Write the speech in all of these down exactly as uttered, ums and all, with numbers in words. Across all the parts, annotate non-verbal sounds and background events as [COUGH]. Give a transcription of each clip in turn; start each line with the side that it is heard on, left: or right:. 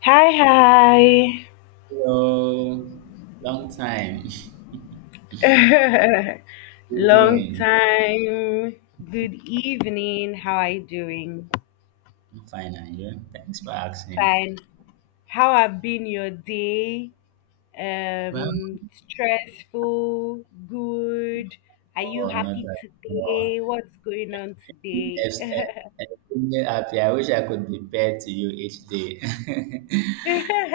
left: Hi, hi.
right: Hello, long time. [LAUGHS] Good
left: [LAUGHS] Long
right: doing?
left: time. Good evening. How are you doing?
right: I'm fine, and you? Thanks for asking.
left: Fine. How have been your day?
right: Well,
left: Um, stressful, good. Are you
right: oh, not
left: happy
right: at all.
left: today? What's going on today?
right: Yes, eh, eh, I'm really happy. I wish I could be paired to you each day. [LAUGHS]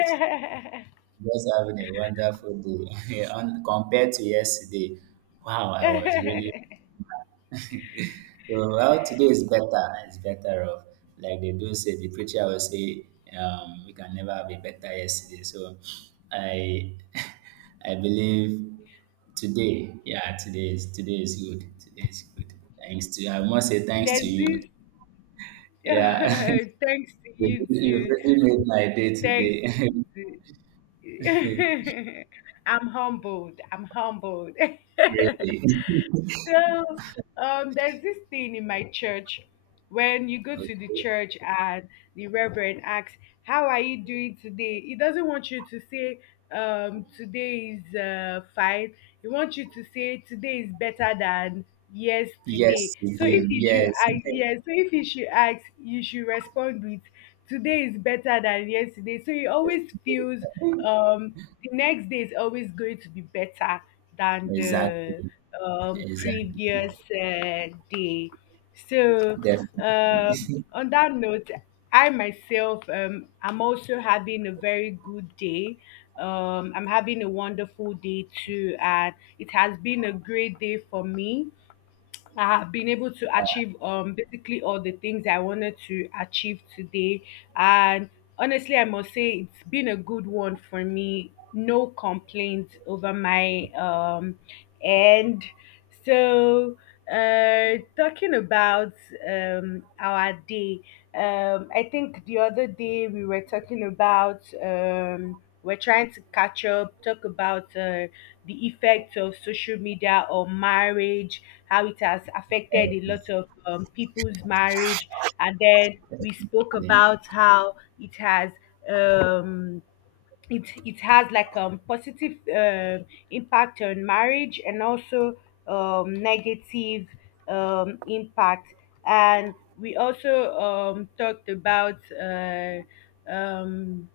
right: It's Just having a wonderful day. [LAUGHS] Yeah, on- compared to yesterday, wow, I was really. So how today is better. It's better off. Like they do say, the preacher will say, um, we can never have a better yesterday. So I, [LAUGHS] I believe today. Yeah, today is today is good. Today is good. Thanks to I must say thanks to
left: There's
right: you.
left: this. [LAUGHS]
right: Yeah,
left: Thanks
right: [LAUGHS]
left: to
right: you
left: you
right: you
left: too.
right: really made my day
left: Thanks
right: today.
left: to you
right: [LAUGHS]
left: too. [LAUGHS] I'm humbled. I'm humbled.
right: really.
left: [LAUGHS] So um, there's this thing in my church when you go
right: Okay.
left: to the church and the reverend asks, How are you doing today? He doesn't want you to say, um, Today is uh, fine. He wants you to say, Today is better than yesterday.
right: Yes, you
left: So
right: did.
left: if you should,
right: Yes. [LAUGHS]
left: I, yeah, so if you should ask, you should respond with, Today is better than yesterday. So he
right: yes.
left: always
right: you
left: feels
right: did.
left: um, the next day is always going to be better than the
right: Exactly.
left: um,
right: Exactly.
left: previous uh, day. So,
right: Definitely.
left: um,
right: Yes.
left: on that note, I myself um, am also having a very good day. Um, I'm having a wonderful day too, and it has been a great day for me. I have been able to achieve um basically all the things I wanted to achieve today. And honestly, I must say it's been a good one for me. No complaints over my um end. So uh talking about um our day, um I think the other day we were talking about um we're trying to catch up talk about uh, the effects of social media or marriage, how it has affected a lot of um, people's marriage. And then we spoke
right: Definitely.
left: about how it has um, it it has like um positive um impact on marriage and also um, negative um, impact. And we also um, talked about uh, um,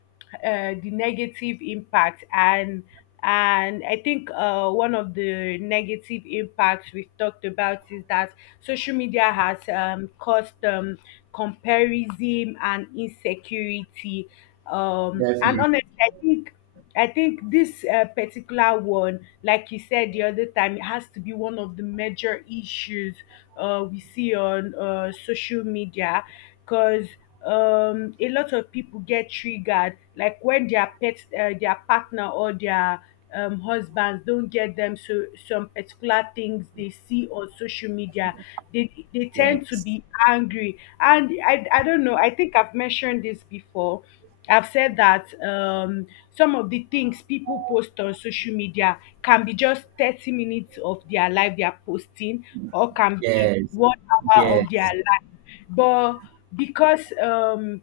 left: uh, the negative impact. And and i think uh, one of the negative impacts we've talked about is that social media has um, caused um, comparison and insecurity, um, and
right: Definitely.
left: honestly i think I think this uh, particular one, like you said the other time, it has to be one of the major issues uh, we see on uh, social media because um, a lot of people get triggered, like when their pet, uh, their partner or their um, husbands don't get them so some particular things they see on social media, they they tend to
right: Yes.
left: be angry, and I I don't know. I think I've mentioned this before. I've said that um, some of the things people post on social media can be just thirty minutes of their life they are posting, or can be
right: Yes.
left: one hour of their
right: Yes.
left: life. But because um,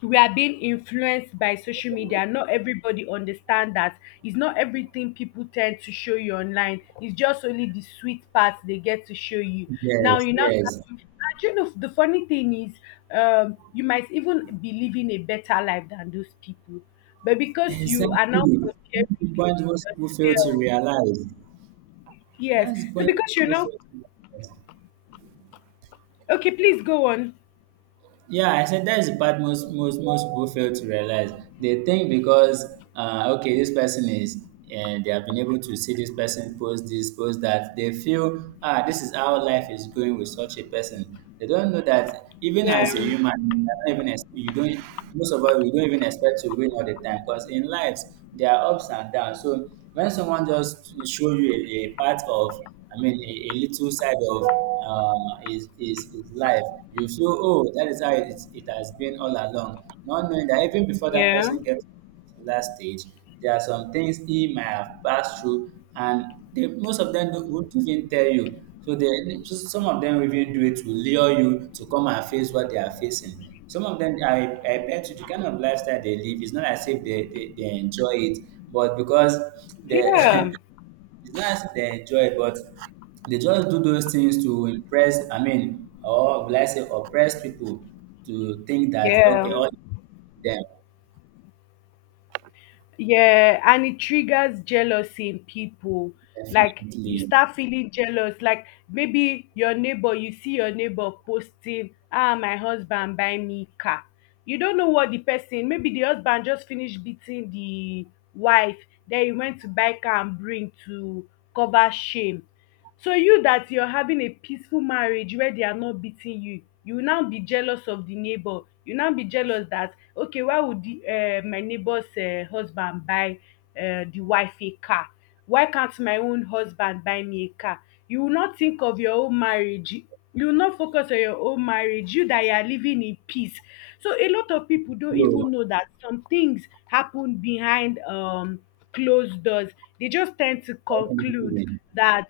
left: we are being influenced by social media, not everybody understand that it's not everything people tend to show you online. It's just only the sweet parts they get to show you. Now
right: Yes.
left: you now. start
right: Yes.
left: to- And you know the funny thing is, um, you might even be living a better life than those people. But because you are now
right: Exactly. That's the
left: comparing
right: point most people fail to
left: yourself,
right: realize.
left: yes.
right: That's the
left: So
right: point most
left: because you're
right: people
left: now,
right: fail to realize.
left: okay, please go on.
right: Yeah, I said that's the part most most most people fail to realize. They think because uh, okay, this person is and they have been able to see this person post this, post that. They feel ah, this is how life is going with such a person. They don't know that even
left: Yeah,
right: as a human, you don't even ex- you don't. Most of us we don't even expect to win all the time because in lives there are ups and downs. So when someone just show you a, a part of, I mean, a, a little side of uh, his, his, his life. You feel, oh, that is how it, is- it has been all along. Not knowing that even before that
left: yeah,
right: person gets to that stage, there are some things he might have passed through, and they, most of them don't- won't even tell you. So they, they- so some of them even do it to lure you to come and face what they are facing. Some of them, I, I bet you, the kind of lifestyle they live is not as if they, they, they enjoy it, but because they
left: yeah,
right: [LAUGHS] It's not as if they enjoy it, but they just do those things to impress, I mean, or will I say oppress people to think that,
left: yeah.
right: okay, all them,
left: Yeah, and it triggers jealousy in people. Like you
right: definitely.
left: start feeling jealous. Like maybe your neighbor, you see your neighbor posting, ah, my husband buy me car. You don't know what the person, maybe the husband just finished beating the wife, then he went to buy car and bring to cover shame. So you that you're having a peaceful marriage where they are not beating you, you will now be jealous of the neighbor. You now be jealous that okay, why would the, uh, my neighbor's uh, husband buy uh, the wife a car? Why can't my own husband buy me a car? You will not think of your own marriage. You will not focus on your own marriage. You that you are living in peace. So a lot of people don't even
right: No,
left: know that some things happen behind um closed doors. They just tend to conclude
right: definitely.
left: that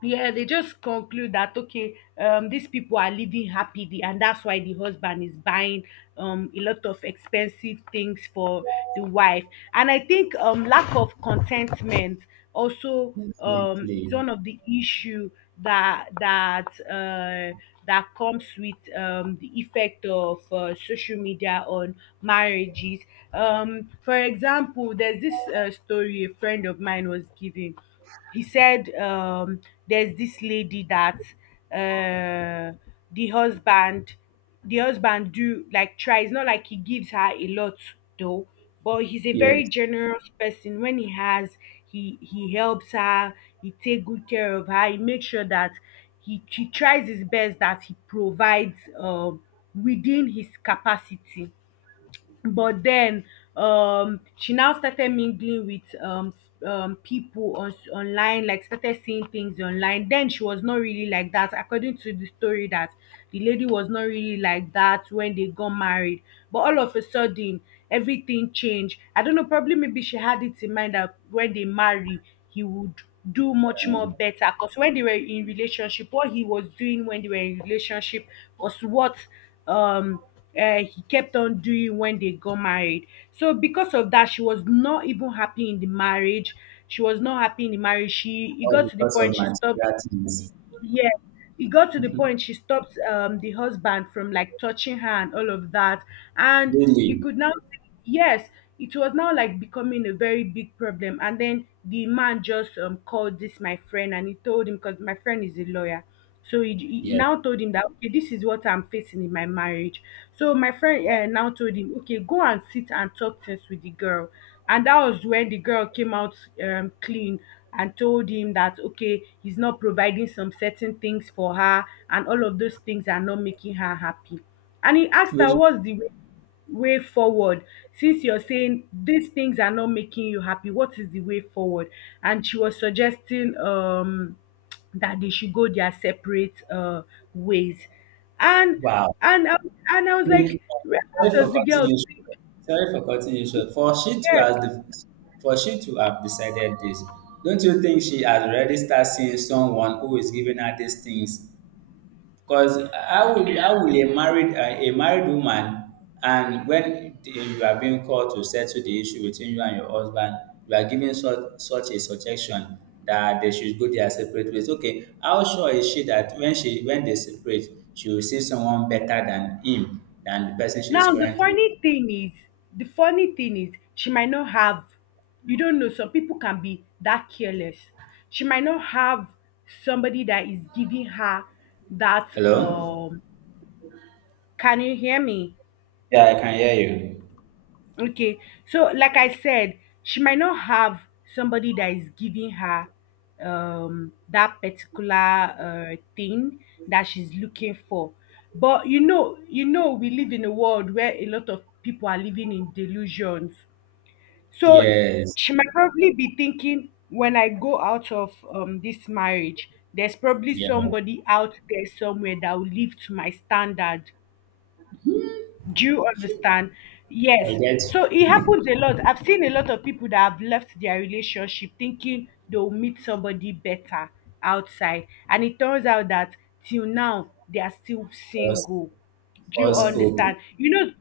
left: yeah they just conclude that okay, um these people are living happily and that's why the husband is buying um a lot of expensive things for the wife. And i think um lack of contentment also um is
right: Definitely.
left: one of the issue that that uh that comes with um the effect of uh, social media on marriages. Um for example, there's this uh, story a friend of mine was giving. He said, um, there's this lady that uh, the husband the husband do like tries not like he gives her a lot though, but he's a very
right: Yes.
left: generous person. When he has, he he helps her. He take good care of her. He makes sure that he, he tries his best, that he provides um, within his capacity. But then um she now started mingling with um um people on online, like started seeing things online. Then she was not really like that. According to the story, that the lady was not really like that when they got married. But all of a sudden, everything changed. I don't know, probably maybe she had it in mind that when they marry, he would do much more better because when they were in relationship, what he was doing when they were in relationship was what um uh, he kept on doing when they got married. So because of that, she was not even happy in the marriage. She was not happy in the marriage. She, it
right: All
left: got to the
right: because
left: point
right: of
left: she stopped,
right: material things.
left: yeah, it got to the point she stopped um, the husband from like touching her and all of that. And you
right: Really.
left: could now, yes, it was now like becoming a very big problem. And then the man just um, called this my friend and he told him, because my friend is a lawyer. So he, he he
right: Yeah.
left: now told him that, okay, this is what I'm facing in my marriage. So my friend uh, now told him, okay, go and sit and talk things with the girl. And that was when the girl came out um, clean and told him that, okay, he's not providing some certain things for her, and all of those things are not making her happy. And he asked her,
right: Which,
left: What's the way, way forward? Since you're saying these things are not making you happy, what is the way forward? And she was suggesting, um, that they should go their separate uh, ways. And
right: wow.
left: and I- and I was
right: Yeah.
left: like, where-
right: Sorry
left: how
right: for
left: does the
right: cutting
left: girl
right: you short. Sorry for cutting you short. For she to has
left: think?
right: the, for she to have decided this, don't you think she has already started seeing someone who is giving her these things because how will how will a married a a married woman, and when the- you are being called to settle the issue between you and your husband, you are giving such such a suggestion that they should go their separate ways. Okay, how sure is she that when she when they separate, she will see someone better than him, than the person she is
left: Now the
right: currently.
left: funny thing is, the funny thing is she might not have, you don't know, some people can be that careless. She might not have somebody that is giving her that
right: Hello?
left: um Can you hear me?
right: Yeah, I can hear you.
left: Okay. So like I said, she might not have somebody that is giving her um that particular uh thing that she's looking for. But you know, you know, we live in a world where a lot of people are living in delusions. So
right: Yes.
left: she might probably be thinking when I go out of um, this marriage, there's probably
right: Yeah.
left: somebody out there somewhere that will live to my standard. Do you understand?
right: I
left: Yes.
right: get
left: So it
right: [LAUGHS]
left: happens a lot. I've seen a lot of people that have left their relationship thinking they'll meet somebody better outside. And it turns out that till now, they are still
right: false
left: single. Do you
right: false hope.
left: understand? You know,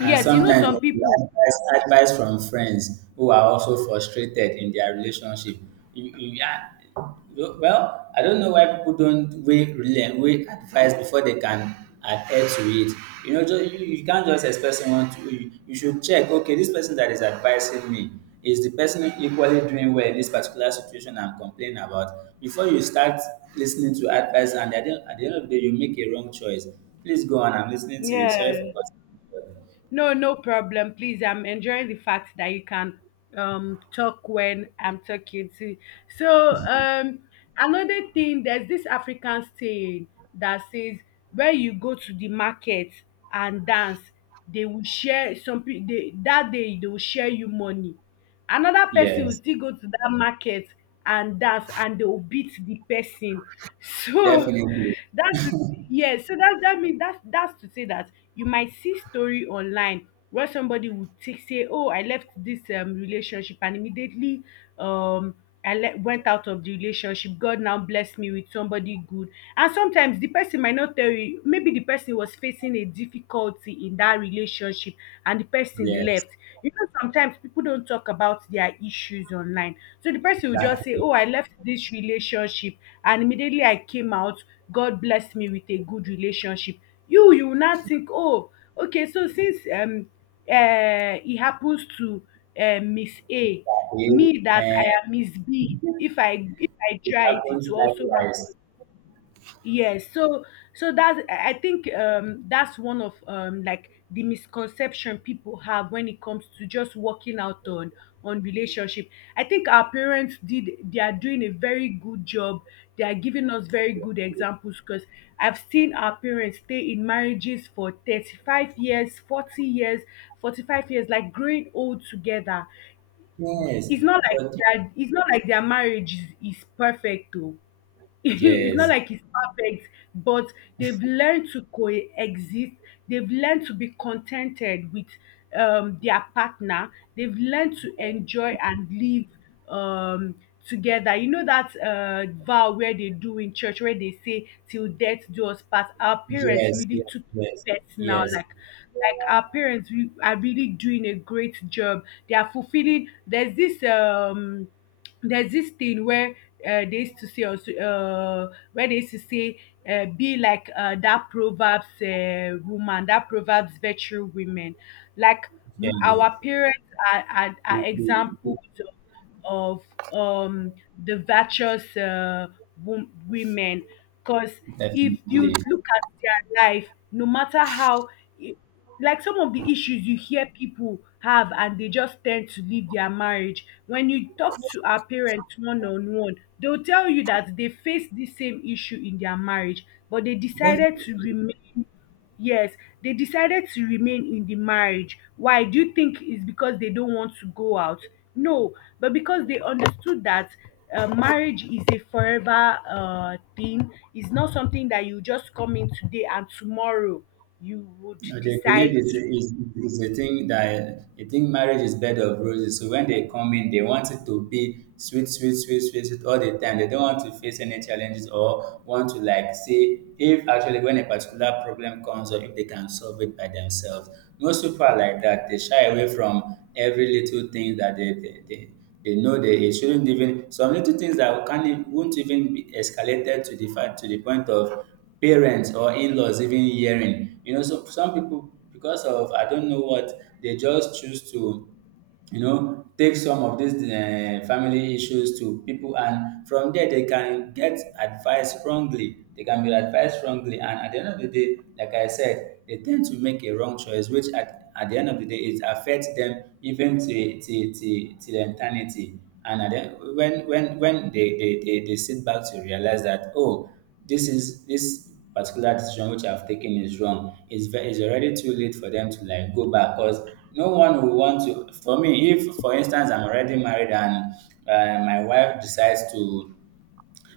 right: And
left: yes, you know,
right: sometimes
left: some
right: you
left: people.
right: advice advice from friends who are also frustrated in their relationship. You, you, ah, well, I don't know why people don't weigh, rela- weigh advice before they can adhere to it. You know, just, you, you can't just expect someone to. You, you should check. Okay, this person that is advising me, is the person equally doing well in this particular situation I'm complaining about? Before you start listening to advice, and at the, at the end of the day, you make a wrong choice. Please go on. I'm listening to you. Sorry for
left: Yeah.
right: cutting you.
left: No, no problem. Please, I'm enjoying the fact that you can um talk when I'm talking to you. So um another thing, there's this African saying that says when you go to the market and dance, they will share some pe- they, that day they will share you money. Another person will
right: Yes,
left: still go to that market and dance and they will beat the person. So
right: definitely.
left: [LAUGHS] that's yes, so that that means that's that's to say that you might see story online where somebody would take say, Oh, I left this um relationship and immediately um I le went out of the relationship. God now blessed me with somebody good. And sometimes the person might not tell you, maybe the person was facing a difficulty in that relationship and the person
right: Yes,
left: left. You know, sometimes people don't talk about their issues online. So the person will just say,
right: exactly.
left: Oh, I left this relationship and immediately I came out. God blessed me with a good relationship. You, you will not think, Oh, okay, so since um uh, it happens to uh, Miss A,
right: Agree.
left: me that
right: And
left: I am Miss B. If I if I
right: it
left: try it, it
right: happens
left: will also happen.
right: likewise.
left: Yes. So so that's I I think um that's one of um like the misconception people have when it comes to just working out on on relationship. I think our parents did they are doing a very good job. They are giving us very good examples because I've seen our parents stay in marriages for thirty-five years, forty years, forty-five years, like growing old together.
right: Yes,
left: it's not like
right: but
left: their it's not like their marriage is is perfect though. [LAUGHS] It's
right: yes,
left: not
right: yes,
left: like it's perfect, but they've learned to coexist. They've learned to be contented with um, their partner. They've learned to enjoy and live um, together. You know that uh, vow where they do in church, where they say, "Till death do us part." Our parents
right: yes,
left: really took
right: yes,
left: that now,
right: yes,
left: like. Like our parents re- are really doing a great job. They are fulfilling. There's this um there's this thing where uh, they used to say also, uh, where they used to say, uh, be like, uh, that proverbs uh, woman, that proverbs virtue women. Like, m-
right: yes,
left: our parents are, are, are
right: yes,
left: examples of, um, the virtuous uh, wom- women, because if
right: definitely,
left: you look at their life, no matter how i- like some of the issues you hear people have, and they just tend to leave their marriage, when you talk to our parents one on one, they'll tell you that they face the same issue in their marriage, but they decided
right: definitely.
left: to remain. Yes, they decided to remain in the marriage. Why? Do you think it's because they don't want to go out? No, but because they understood that uh, marriage is a forever uh, thing. It's not something that you just come in today and tomorrow you would
right: Uh, They believe
left: decide.
right: it's a, it's, it's a thing, that they think marriage is bed of roses. So when they come in, they want it to be sweet, sweet, sweet, sweet, sweet all the time. They don't want to face any challenges or want to, like, say if actually when a particular problem comes or if they can solve it by themselves. Most people are like that. They shy away from every little thing that they, they, they they know that it shouldn't even, some little things that can't e- won't even be escalated to the fact, to the point of parents or in-laws even hearing. You know, so some people, because of I don't know what, they just choose to you know take some of these uh, family issues to people, and from there they can get advice wrongly, they can be advised wrongly, and at the end of the day, like I said, they tend to make a wrong choice, which at at the end of the day it affects them even till till till till eternity. And at the, when when when they, they they they sit back to realize that, oh, this is this particular decision which I've taken is wrong, it's ve- it's already too late for them to like go back, because no one will want to, for me, if for instance I'm already married and uh, my wife decides to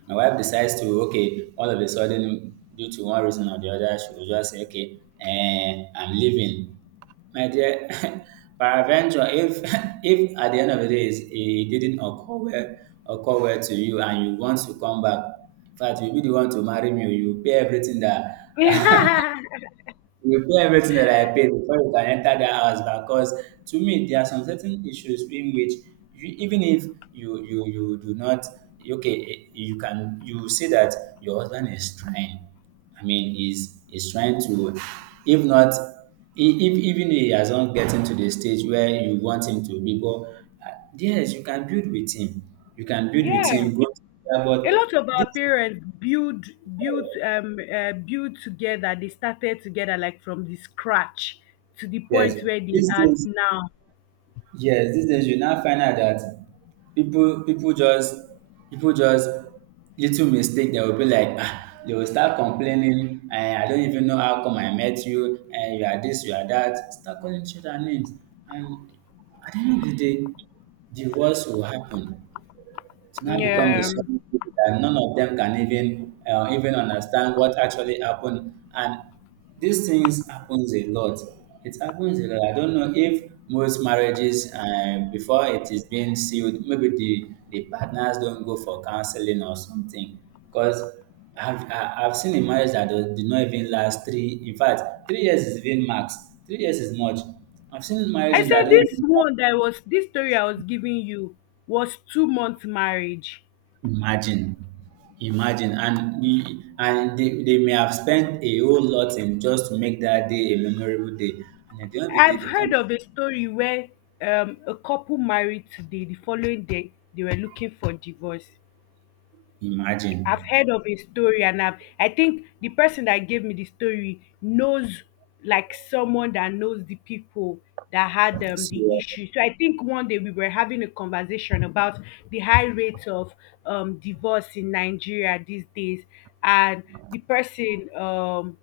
right: My wife decides to, okay, all of a sudden, due to one reason or the other, she will just say, okay, eh, I'm leaving. My dear, [LAUGHS] paraventure, if [LAUGHS] if at the end of the day it's- it didn't occur well, occur well, to you, and you want to come back, in fact, you'll be the one to marry me, you pay everything that, [LAUGHS]
left: [LAUGHS]
right: you will pay everything that I paid before you can enter that house, because to me there are some certain issues in which you, even if you you you do not, okay, eh, you can, you see that your husband is trying. I mean, he's he's trying to, if not, e- if even he has not gotten to the stage where you want him to be, but ah, yes, you can build with him you can build with
left: Yeah,
right: him, go together.
left: a lot
right: But
left: of our
right: this,
left: parents build build um uh, build together. They started together like from the scratch to the
right: yes,
left: point where they
right: these
left: are
right: days.
left: now.
right: Yes, these days you now find out that people people just people just, little mistake, they will be like ah they will start complaining, and I don't even know how come I met you, and you are this, you are that, start calling each other names, and at the end of the day divorce will happen. It's now become a
left: Yeah,
right: sudden thing, that none of them can even uh, even understand what actually happened. And these things happens a lot. It happens a lot. I don't know if most marriages, uh, before it is being sealed, maybe the, the partners don't go for counseling or something. Because I've, I- I've seen a marriage that do- did not even last three, in fact, three years is even max. Three years is much. I've seen
left: I
right: marriages
left: said
right: that don't
left: this
right: even.
left: one that I was this story I was giving you was two month marriage.
right: Imagine, imagine, and e and they they may have spent a whole lot in just to make that day a memorable day, and at the end of the day
left: I've
right: they
left: heard
right: can't
left: of a story where um, a couple married today, the following day they were looking for divorce.
right: imagine.
left: I've heard of a story, and I've I think the person that gave me the story knows, like someone that knows the people that had, um,
right: So,
left: the issue. So I think one day we were having a conversation about the high rate of um, divorce in Nigeria these days, and the person, um,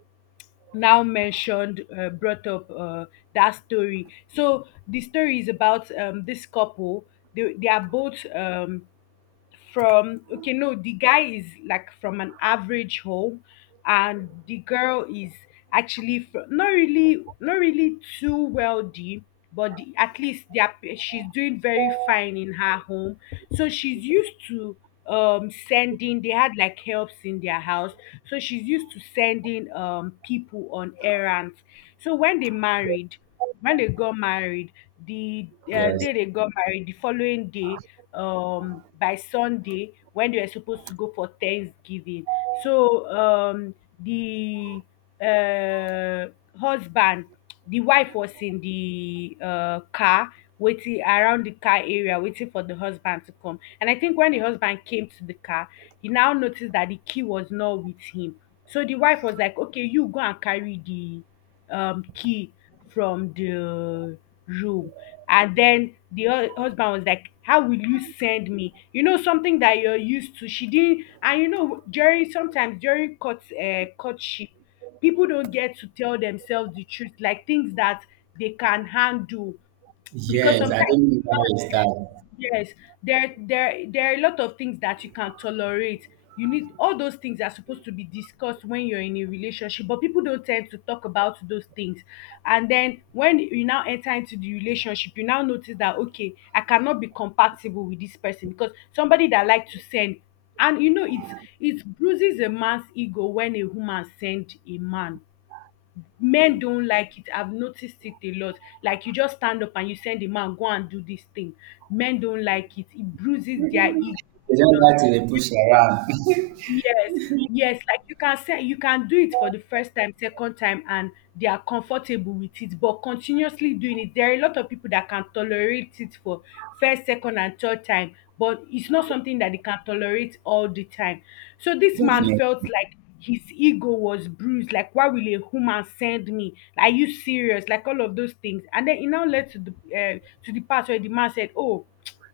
left: now mentioned uh, brought up, uh, that story. So the story is about, um, this couple. They, they are both, um, from okay, no, the guy is like from an average home, and the girl is actually fr- not really, not really too wealthy, but the, at least they are, p- she's doing very fine in her home. So she's used to, um sending they had like helps in their house, so she's used to sending um people on errands. So when they married when they got married, the uh,
right: yes.
left: day they got married, the following day, um by Sunday, when they were supposed to go for Thanksgiving. So um the uh husband the wife was in the uh car, waiting around the car area, waiting for the husband to come, and I think when the husband came to the car, he now noticed that the key was not with him. So the wife was like, okay, you go and carry the, um, key from the room. And then the hu- husband was like, "How will you send me?" You know, something that you're used to. She didn't, and you know, during, sometimes during, court, uh, courtship, people don't get to tell themselves the truth, like things that they can handle, because
right: Yes, I
left: sometimes,
right: don't know how it's
left: yes,
right: start.
left: yes, there there there are a lot of things that you can tolerate. You need All those things are supposed to be discussed when you're in a relationship, but people don't tend to talk about those things. And then when you now enter into the relationship, you now notice that, okay, I cannot be compatible with this person, because somebody that like to send, and you know, it's it bruises a man's ego when a woman send a man. Men don't like it. I've noticed it a lot. Like, you just stand up and you send a man, go and do this thing. Men don't like it it bruises their ego
right: They
left: a
right: don't
left: lot.
right: like to dey push around.
left: Yes, yes, like, you can say you can do it for the first time, second time, and they are comfortable with it, but continuously doing it. There are a lot of people that can tolerate it for first, second, and third time, but it's not something that they can tolerate all the time. So
right: [LAUGHS]
left: this man
right: Definitely.
left: felt like his ego was bruised. Like, why will a woman send me? Are you serious? Like all of those things. And then it now led to the, uh, to the part where the man said, "Oh,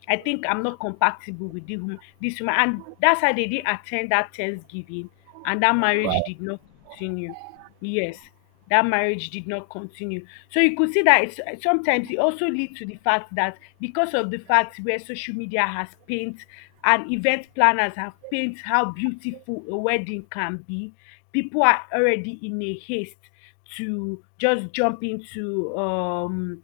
left: I think I'm not compatible with the woman, this woman." And that's how they didn't attend that Thanksgiving, and that
right: Wow.
left: marriage did not continue. Yes, that marriage did not continue. So you could see that it's, sometimes it also leads to the fact that, because of the fact where social media has paint and event planners have paint how beautiful a wedding can be, people are already in a haste to just jump into, um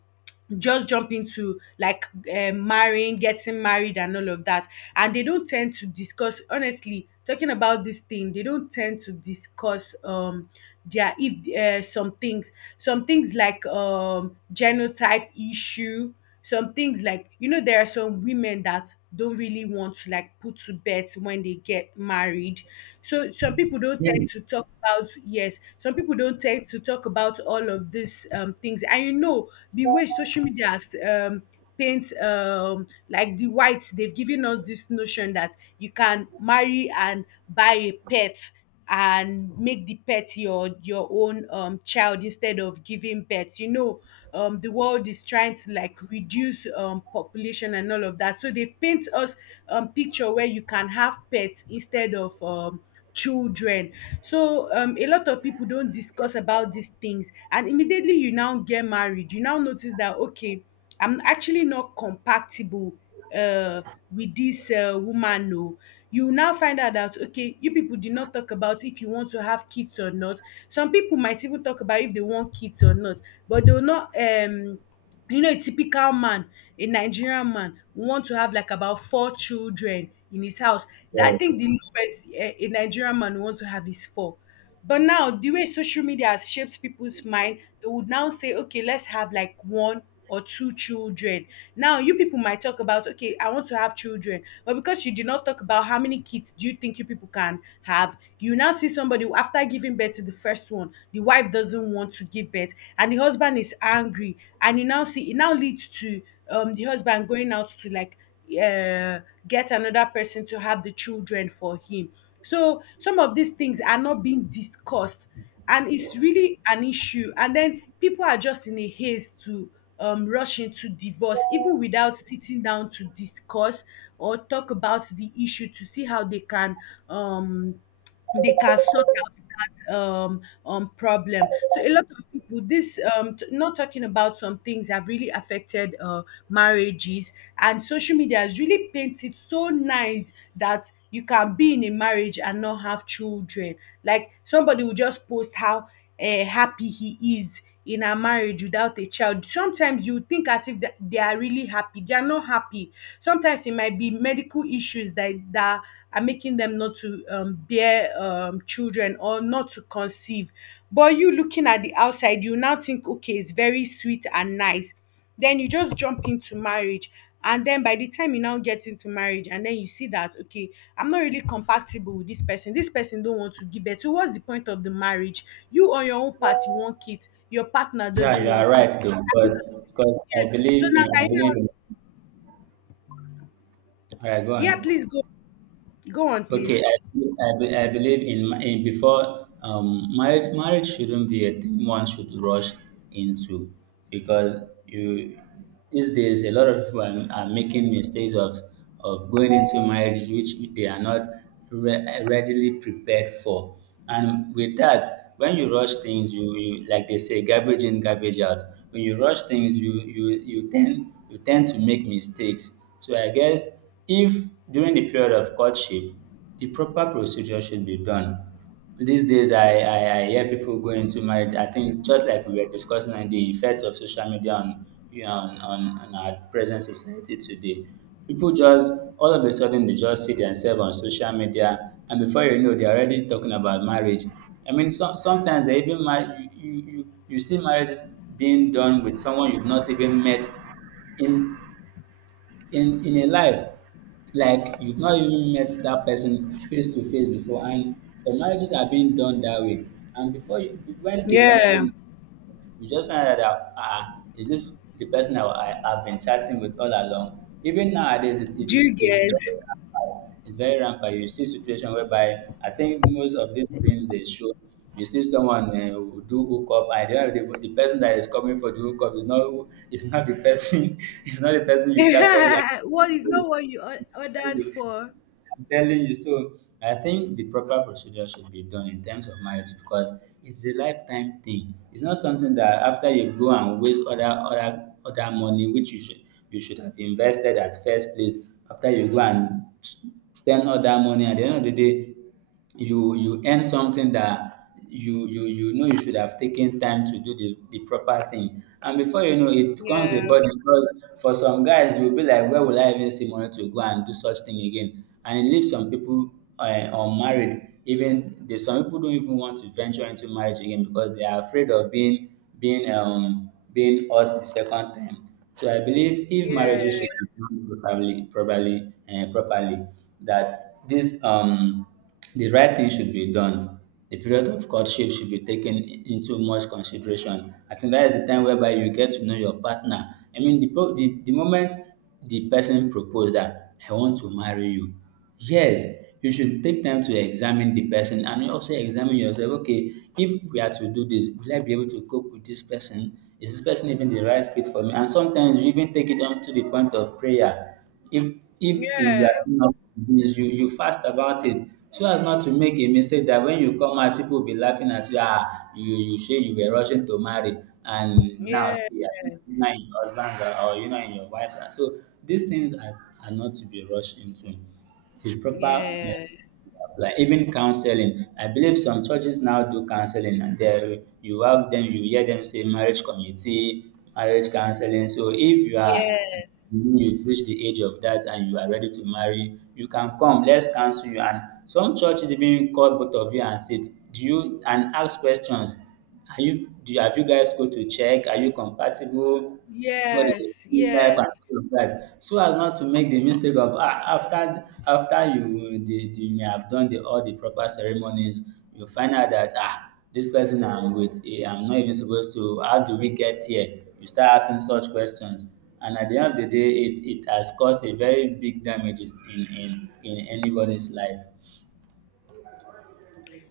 left: just jump into like um marrying, getting married, and all of that. And they don't tend to discuss, honestly, talking about this thing, they don't tend to discuss, um their, if, uh, some things, some things like, um genotype issue, some things like, you know, there are some women that don't really want to like put to bed when they get married. So some people don't tend
right: Yes,
left: to talk about, yes, some people don't tend to talk about all of these, um, things. And you know the way social media has, um, paint, um, like the whites, they've given us this notion that you can marry and buy a pet and make the pet your your own um child, instead of giving birth, you know, um the world is trying to like reduce, um population and all of that, so they paint us, um picture where you can have pets instead of, um children. So um a lot of people don't discuss about these things, and immediately you now get married, you now notice that, okay, I'm actually not compatible, uh with this, uh, woman, no. You will now find out that, okay, you people did not talk about if you want to have kids or not. Some people might even talk about if they want kids or not, but they will not, um you know, a typical man, a Nigerian man, will want to have like about four children in his house. That I think the
right: yes.
left: lowest, eh, a Nigerian man will want to have is four. But now, the way social media has shaped people's mind, they would now say, okay, let's have like one or two children. Now, you people might talk about, okay, I want to have children. But because you did not talk about how many kids do you think you people can have, you now see somebody who, after giving birth to the first one, the wife doesn't want to give birth, and the husband is angry. And you now see, it now leads to, um, the husband going out to like, uh, get another person to have the children for him. So some of these things are not being discussed, and it's really an issue. And then people are just in a haste to, um, rush into divorce, even without sitting down to discuss or talk about the issue to see how they can, um, they can sort out that, um, um problem. So a lot of people, this, um, t- not talking about some things have really affected, uh, marriages, and social media has really painted so nice that you can be in a marriage and not have children. Like somebody will just post how, um happy he is in a marriage without a child. Sometimes you think as if that they are really happy. They are not happy. Sometimes it might be medical issues that that are making them not to, um, bear, um, children, or not to conceive. But you looking at the outside, you now think, okay, it's very sweet and nice, then you just jump into marriage. And then by the time you now get into marriage and then you see that, okay, I'm not really compatible with this person, this person don't want to give birth, so what's the point of the marriage? You on your own part, you want kids, your partner
right: Yeah,
left: doesn't
right: you are
left: want kids.
right: right though,
left: Have you
right: because because
left: get?
right: I
left: So
right: believe
left: now,
right: in, I
left: can you
right: believe
left: now—
right: in Alright, go
left: yeah,
right: on.
left: please go, go on please,
right: Okay, I, I, be- I believe in, ma- in before um, marriage. Marriage shouldn't be a thing one should rush into, because you, these days a lot of people are, are making mistakes of of going into marriage, which they are not re- readily prepared for. And with that, when you rush things, you, you like they say, garbage in, garbage out. When you rush things, you you you tend you tend to make mistakes. So I guess if during the period of courtship, the proper procedure should be done. These days, I, I, I hear people going into marriage. I think, just like we were discussing, on the effect of social media on, you know, on, on, on our present society today, people just, all of a sudden, they just see themselves on social media, and before you know, they're already talking about marriage. I mean, some sometimes they even marry, you, you, you, you see marriages being done with someone you've not even met, in in in a life, like you've not even met that person face to face before, and some marriages are being done that way. And before you, when they
left: yeah,
right: finally, you just find out that, ah, is this the person that I have been chatting with all along? Even nowadays, it, it
left: do
right: is
left: you
right: it's
left: get?
right: very rampant. It's very rampant. You see situation whereby, I think most of these films they show, you see someone uh, who do hookup, and the, the, the person that is coming for the hookup is not is not the person, [LAUGHS] is not the person you chatted
left: [LAUGHS] What is not
right: with.
left: what you or- ordered
right: Anyway,
left: for.
right: I'm telling you. So I think the proper procedure should be done in terms of marriage because it's a lifetime thing. It's not something that after you go and waste other other other money which you should you should have invested at first place. After you go and spend all that money at the end of the day you you earn something that you you you know you should have taken time to do the, the proper thing, and before you know it becomes a
left: Yeah.
right: burden because for some guys you'll be like, where will I even see money to go and do such thing again? And it leaves some people uh, unmarried. Even there's some people don't even want to venture into marriage again because they are afraid of being being um being hurt the second time. So I believe if
left: Yeah,
right: marriages should be done properly properly uh, properly that this um the right thing should be done. The period of courtship should be taken i- into much consideration. I think that is the time whereby you get to know your partner. I mean, the, pro- the, the moment the person proposed that, I want to marry you, yes, you should take time to examine the person, and you also examine yourself. Okay, if we are to do this, will I be able to cope with this person? Is this person even the right fit for me? And sometimes you even take it up to the point of prayer. If if you
left: yeah,
right: are still not convinced, you you fast about it, so as not to make a mistake that when you come out people will be laughing at you. Ah, you you say you were rushing to marry, and now
left: yeah,
right: see, are you not in your husband's, or or you not in your wife's hand? So these things are are not to be rushed into. Is proper. Yeah,
left: yeah,
right: like even counseling. I believe some churches now do counseling, and there you have them, you hear them say marriage committee, marriage counseling. So if you are
left: yeah.
right: you've reached the age of that and you are ready to marry, you can come, let's counsel you. And some churches even call both of you and sit, do you and ask questions. Are you do you- have you guys go to check? Are you compatible? What is
left: Yes,
right: it? Type and
left: yes.
right: all of that, so as not to make the mistake of ah, after after you the the you may have done the all the proper ceremonies, you find out that, ah, this person I'm with, eh, I'm not even supposed to. How do we get here? You start asking such questions, and at the end of the day it it has caused a very big damages in in in anybody's life.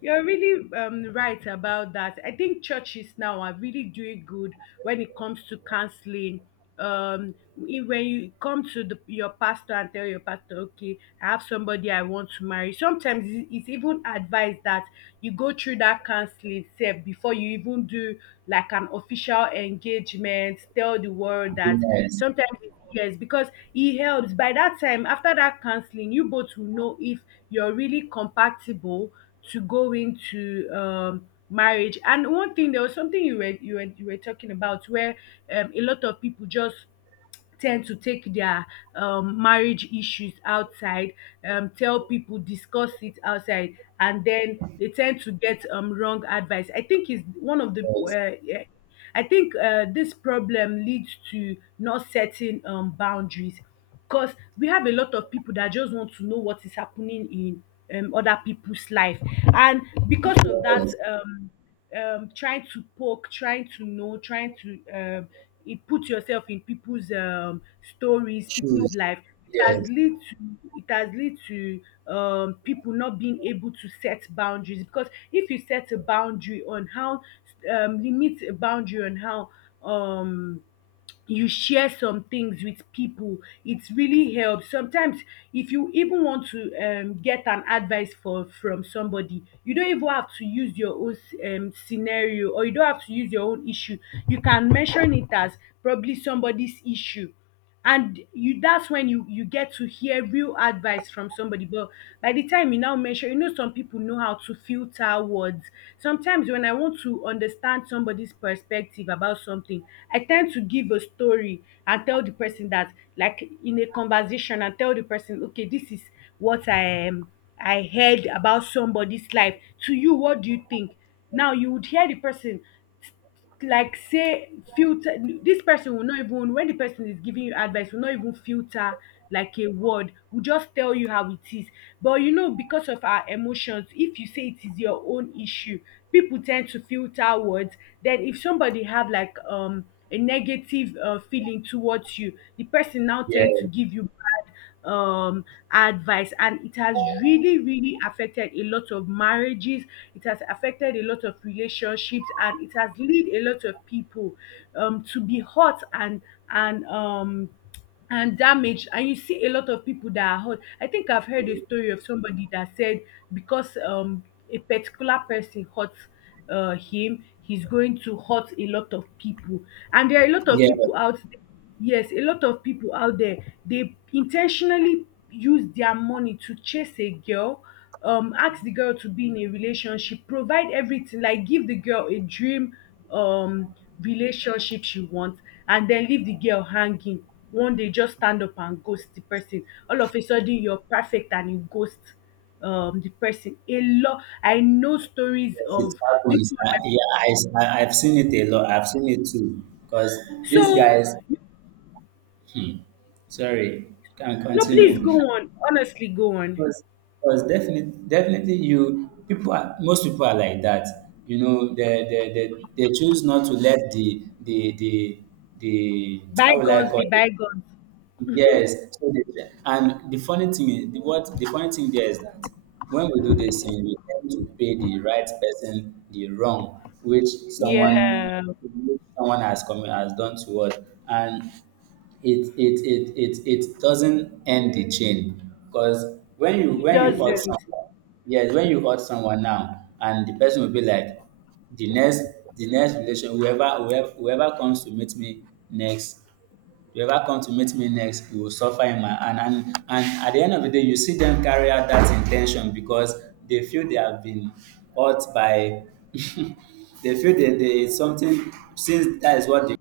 left: You're really, um, right about that. I think churches now are really doing good when it comes to counseling. Um, i- when you come to the, your pastor and tell your pastor, okay, I have somebody I want to marry. Sometimes it- it's even advised that you go through that counseling step before you even do like an official engagement, tell the world that
right: Yes,
left: sometimes it's years because it helps. By that time, after that counseling, you both will know if you're really compatible to go into um marriage. And one thing, there was something you were you were you were talking about where um, a lot of people just tend to take their um, marriage issues outside, um, tell people, discuss it outside, and then they tend to get um, wrong advice. I think is one of the
right: yes,
left: uh, yeah. I think uh, this problem leads to not setting um, boundaries, because we have a lot of people that just want to know what is happening in um, other people's life, and because of that,
right: yes.
left: um, um, trying to poke, trying to know, trying to um, it put yourself in people's um, stories, people's
right: Shoes.
left: life. It has
right: Yes,
left: lead to, it has lead to um, people not being able to set boundaries. Because if you set a boundary on how um, limit a boundary on how um you share some things with people, it really helps. Sometimes, if you even want to um, get an advice for from somebody, you don't even have to use your own um, scenario, or you don't have to use your own issue. You can mention it as probably somebody's issue, and you that's when you you get to hear real advice from somebody. But by the time you now mention, you know, some people know how to filter words. Sometimes when I want to understand somebody's perspective about something, I tend to give a story and tell the person that, like in a conversation, and tell the person, okay, this is what I am I heard about somebody's life. To you, what do you think? Now you would hear the person, like, say, filter. This person will not, even when the person is giving you advice, will not even filter like a word, will just tell you how it is. But you know, because of our emotions, if you say it is your own issue, people tend to filter words. Then if somebody have like um a negative uh, feeling towards you, the person now tend to
right: yes,
left: give you bad um advice. And it has really, really affected a lot of marriages. It has affected a lot of relationships, and it has led a lot of people um to be hurt and and um and damaged. And you see a lot of people that are hurt. I think I've heard a story of somebody that said because um a particular person hurt uh, him, he's going to hurt a lot of people. And there are a lot of
right: yes.
left: people out there. Yes, a lot of people out there. They intentionally use their money to chase a girl, um ask the girl to be in a relationship, provide everything, like give the girl a dream um relationship she wants, and then leave the girl hanging. One day, just stand up and ghost the person. All of a sudden, you're perfect, and you ghost um the person a lot. I know stories
right: It
left: of this
right: happens. I,
left: one.
right: yeah, I, I, I've seen it a lot. I've seen it too. Because these
left: So
right: guys, hmm, sorry, can
left: no, please go
right: continue.
left: on, honestly, go on.
right: Because, because definitely, definitely, you people are most people are like that. You know, they they, they, they choose not to let the the the the, how will I
left: Bygones
right: call
left: be
right: it?
left: bygones.
right: Yes, so they, and the funny thing is the what the funny thing there is that when we do this thing, we tend to pay the right person the wrong which someone
left: Yeah,
right: which someone has come has done to us, and it it it it it doesn't end the chain. Because when you
left: it
right: when you hurt
left: doesn't.
right: someone, yes, when you hurt someone now, and the person will be like, the next the next relation whoever, whoever whoever comes to meet me next whoever come to meet me next go suffer in my hand. and and at the end of the day you see dem carry out that in ten tion because they feel they have been hurt by [LAUGHS] they feel they they it's something, since that is what they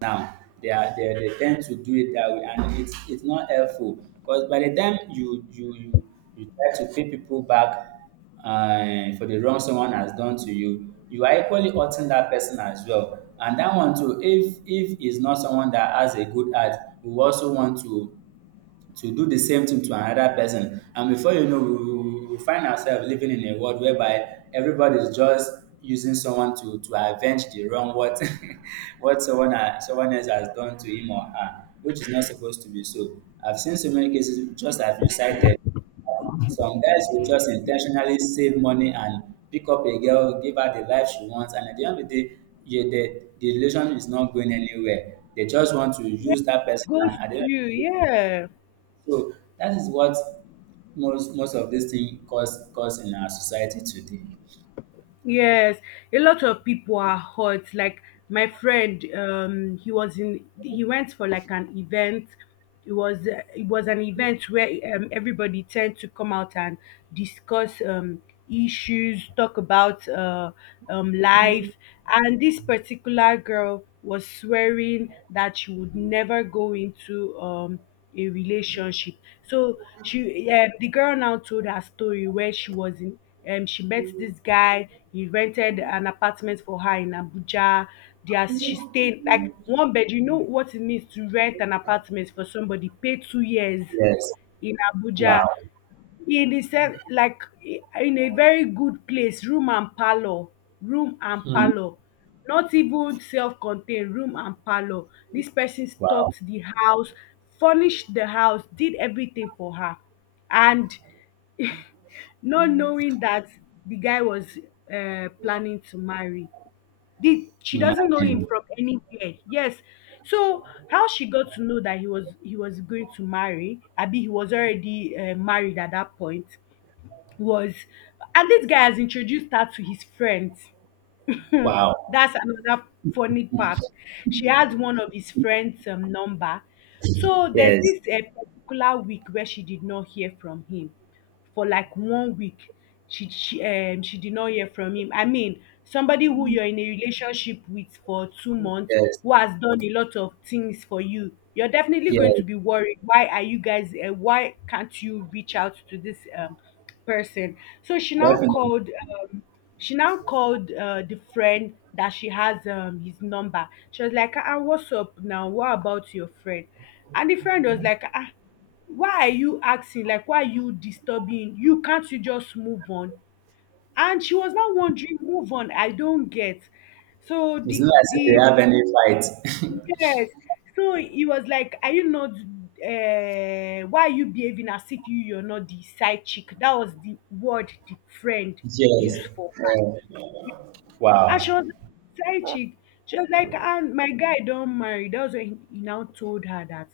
right: now. They are they, they tend to do it that way, and it's it's not helpful, because by the time you you you, you try to pay people back uh, for the wrong someone has done to you, you are equally hurting that person as well. And that one too, if if is not someone that has a good heart, we also want to to do the same thing to another person. And before you know, we, we, we find ourselves living in a world whereby everybody's just using someone to, to avenge the wrong, what [LAUGHS] what someone ha- someone else has done to him or her, which is not supposed to be so. I've seen so many cases, just as you cited. Some guys will just intentionally save money and pick up a girl, give her the life she wants, and at the end of the day, yeah, the, the relation is not going anywhere. They just want to
left: Yeah,
right: use that person,
left: ghost
right: and at the
left: you,
right: end.
left: yeah.
right: So that is what most most of this thing cause cause in our society today.
left: Yes, a lot of people are hurt. Like my friend, um, he was in, he went for like an event. It was uh, it was an event where um, everybody tend to come out and discuss um, issues, talk about uh, um, life. And this particular girl was swearing that she would never go into um, a relationship. So she um the girl now told her story where she was in um she met this guy. He rented an apartment for her in Abuja. There she stayed like one bed. You know what it means to rent an apartment for somebody, pay two years
right: Yes.
left: in
right: Wow.
left: Abuja, in the se- like in a very good place. Room and parlour, room and
right: Hmm.
left: parlour, not even self-contained. Room and parlour, this person
right: Wow.
left: stocked the house, furnished the house, did everything for her. And not knowing that the guy was uh, planning to marry. Did, she doesn't know him
right: Imagine.
left: from anywhere. Yes, so how she got to know that he was, he was going to marry, abi he was already uh, married at that point was. And this guy has introduced her to his friends.
right: Wow.
left: That's another funny part. She has one of his friends' um, number. So there's
right: Yes.
left: this uh, particular week where she did not hear from him for like one week. She she um she did not hear from him. I mean, somebody who you're in a relationship with for two months,
right: Yes.
left: who has done a lot of things for you, you're definitely going to
right: Yes.
left: be worried. Why are you guys? Uh, why can't you reach out to this um person? So she now
right: Definitely.
left: called. Um, she now called uh, the friend that she has um, his number. She was like, ah, what's up now? What about your friend? And the friend was like, ah, why are you asking? Like, why are you disturbing? You can't you just move on? And she was now wondering, move on. I don't get. So
right: It's
left: the
right: not as if they
left: the
right: have any fight. [LAUGHS]
left: yes. So he was like, are you not? Uh, why are you behaving as if you you're not the side chick? That was the word the friend
right: Yes.
left: used for her.
right: Yeah.
left: And she
right: Wow.
left: was psychic. She was like, and my guy don't marry. That was when he now told her that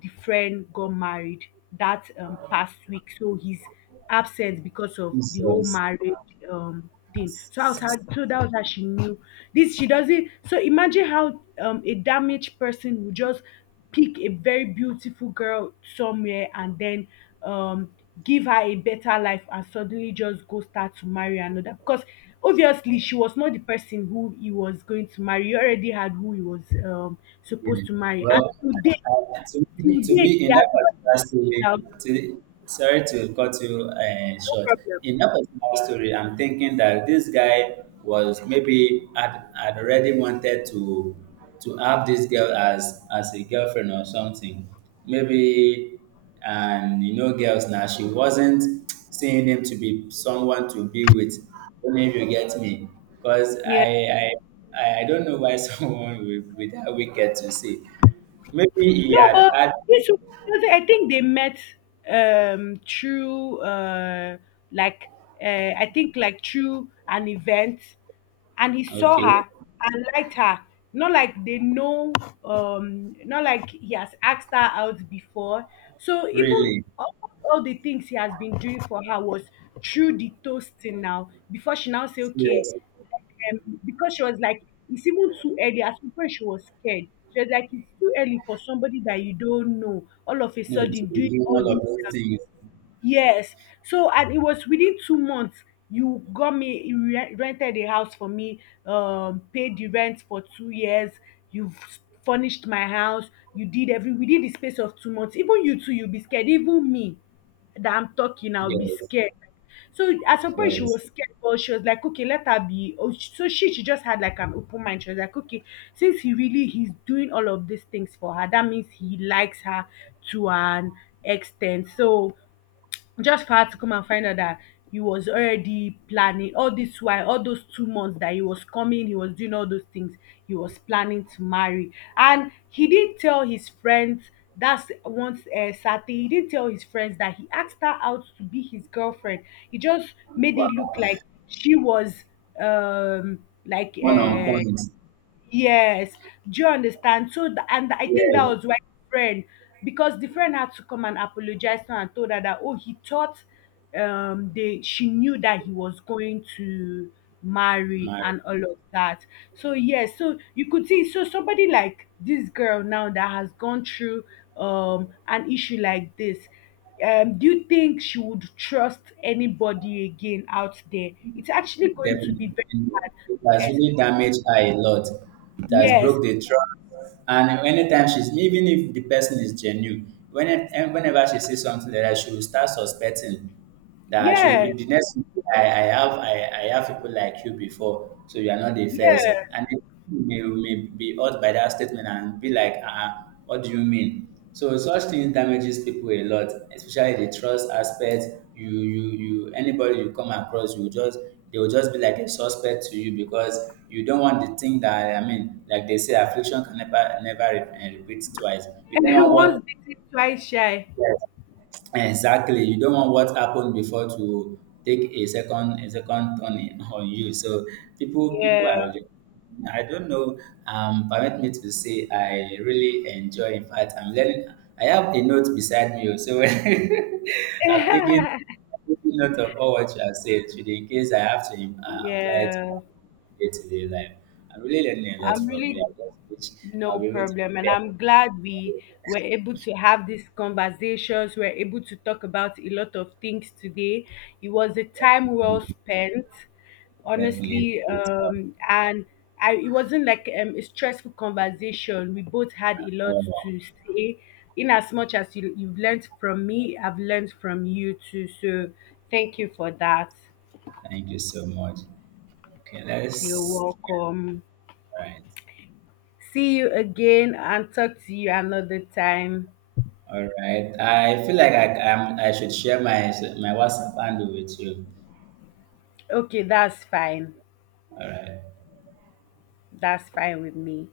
left: the friend got married that um, past week. So he's absent because of the whole
right: Jesus.
left: marriage um thing. So I was how, so that was how she knew. This, she doesn't, so imagine how um a damaged person would just pick a very beautiful girl somewhere and then um give her a better life and suddenly just go start to marry another. Because obviously she was not the person who he was going to marry. He already had who he was um supposed
right: Yes.
left: to marry. And
right: Well,
left: today,
right: uh, to to
left: today
right: be
left: they
right: in
left: are
right: that
left: not
right: particular
left: reached
right: story,
left: out.
right: to, sorry to cut you uh,
left: No
right: short.
left: problem.
right: In that particular story, I'm thinking that this guy was maybe had, had already wanted to to have this girl as as a girlfriend or something. Maybe, and you know girls now, she wasn't seeing him to be someone to be with, only if you get me. Because
left: Yeah.
right: i i i I don't know why [LAUGHS] someone with, with that wicked to say maybe he
left: No,
right: had
left: but
right: had.
left: this was, because I think they met um through uh like uh, I think like through an event, and he saw
right: Okay.
left: her and liked her. Not like they know, um not like he has asked her out before. So even
right: Really?
left: all, all the things he has been doing for her was through the toasting now before she now say okay.
right: Serious?
left: Um, because she was like, it's even too early. At some, she was scared. She was like, it's too early for somebody that you don't know. All of a
right: No to
left: sudden,
right: be
left: doing
right: doing
left: all
right: all
left: this,
right: of those
left: um,
right: things.
left: yes. So, and it was within two months. You got me, you re- rented a house for me, um, paid the rent for two years. You've s- furnished my house. You did every within the space of two months. Even you too, you'll be scared. Even me that I'm talking, I'll be
right: Yes.
left: scared. So at some point she was
right: Yes.
left: scared, but she was like, okay, let her be. Oh, sh- so she she just had like an open mind. She was like, okay, since he really he's doing all of these things for her, that means he likes her to an extent. So just for her to come and find out that he was already planning all this while, all those two months that he was coming, he was doing all those things, he was planning to marry. And he didn't tell his friends. That's once, uh, Saturday, he didn't tell his friends that he asked her out to be his girlfriend. He just made it look like she was um like
right: One on
left: uh
right: point.
left: Yes, do you understand? So, th- and I think that
right: Yes.
left: was why the friend, because the friend had to come and apologize to her and told her that, oh, he thought um they she knew that he was going to marry
right: My.
left: and all of that. So yes, so you could see, so somebody like this girl now that has gone through um an issue like this. Um, do you think she would trust anybody again out there? It's actually going to be
right: Definitely.
left: very hard.
right: It has
left: Yes,
right: really damaged her a lot. It has
left: yes.
right: broke the trust. And anytime she's, even if the person is genuine, when it, and whenever she sees something like that, she will start suspecting that she will be
left: Yes,
right: the next. I, I have I, I have people like you before, so you are not the first.
left: yes.
right: And then you may, you may be hurt by that statement and be like, uh, what do you mean? So such things damages people a lot, especially the trust aspect. You you you anybody you come across, you just, they will just be like a suspect to you, because you don't want the thing that, I mean, like they say, affliction can never never re- eh, repeat twice. You don't
left: [LAUGHS]
right: want what.
left: Once bitten, twice shy.
right: Yes. Exactly. You don't want what happened before to take a second a second turn in- [LAUGHS] on you. So people people
left: Yeah.
right: are really, I don't know, um permit me to say I really enjoy, in fact I'm learning, I have a note beside me, oh, so [LAUGHS] I've taken
left: [LAUGHS]
right: taking note of all what you have said today, in case I have to im- uh, apply it to my
left: Yeah,
right: day to day life. I'm really learning a lot
left: I'm
right: from you.
left: really.
right: I just wish
left: No
right: I'll be able to
left: problem. And
right: prepare.
left: I'm glad we were able to have these conversations. We are able to talk about a lot of things today. It was a
right: [LAUGHS]
left: time well
right: Definitely.
left: spent,
right: Definitely.
left: honestly.
right: It's on.
left: Um, and I, it wasn't like um, a stressful conversation. We both had a lot
right: Oh,
left: to say. In as much as you, you've learned from me, I've learned from you too. So thank you for that.
right: thank you so much. Okay,
left: You're
right: let's.
left: welcome.
right: All right.
left: See you again and talk to you another time.
right: All right. I feel like I, I'm, I should share my my WhatsApp handle with you.
left: Okay, that's fine.
right: All right.
left: That's fine with me.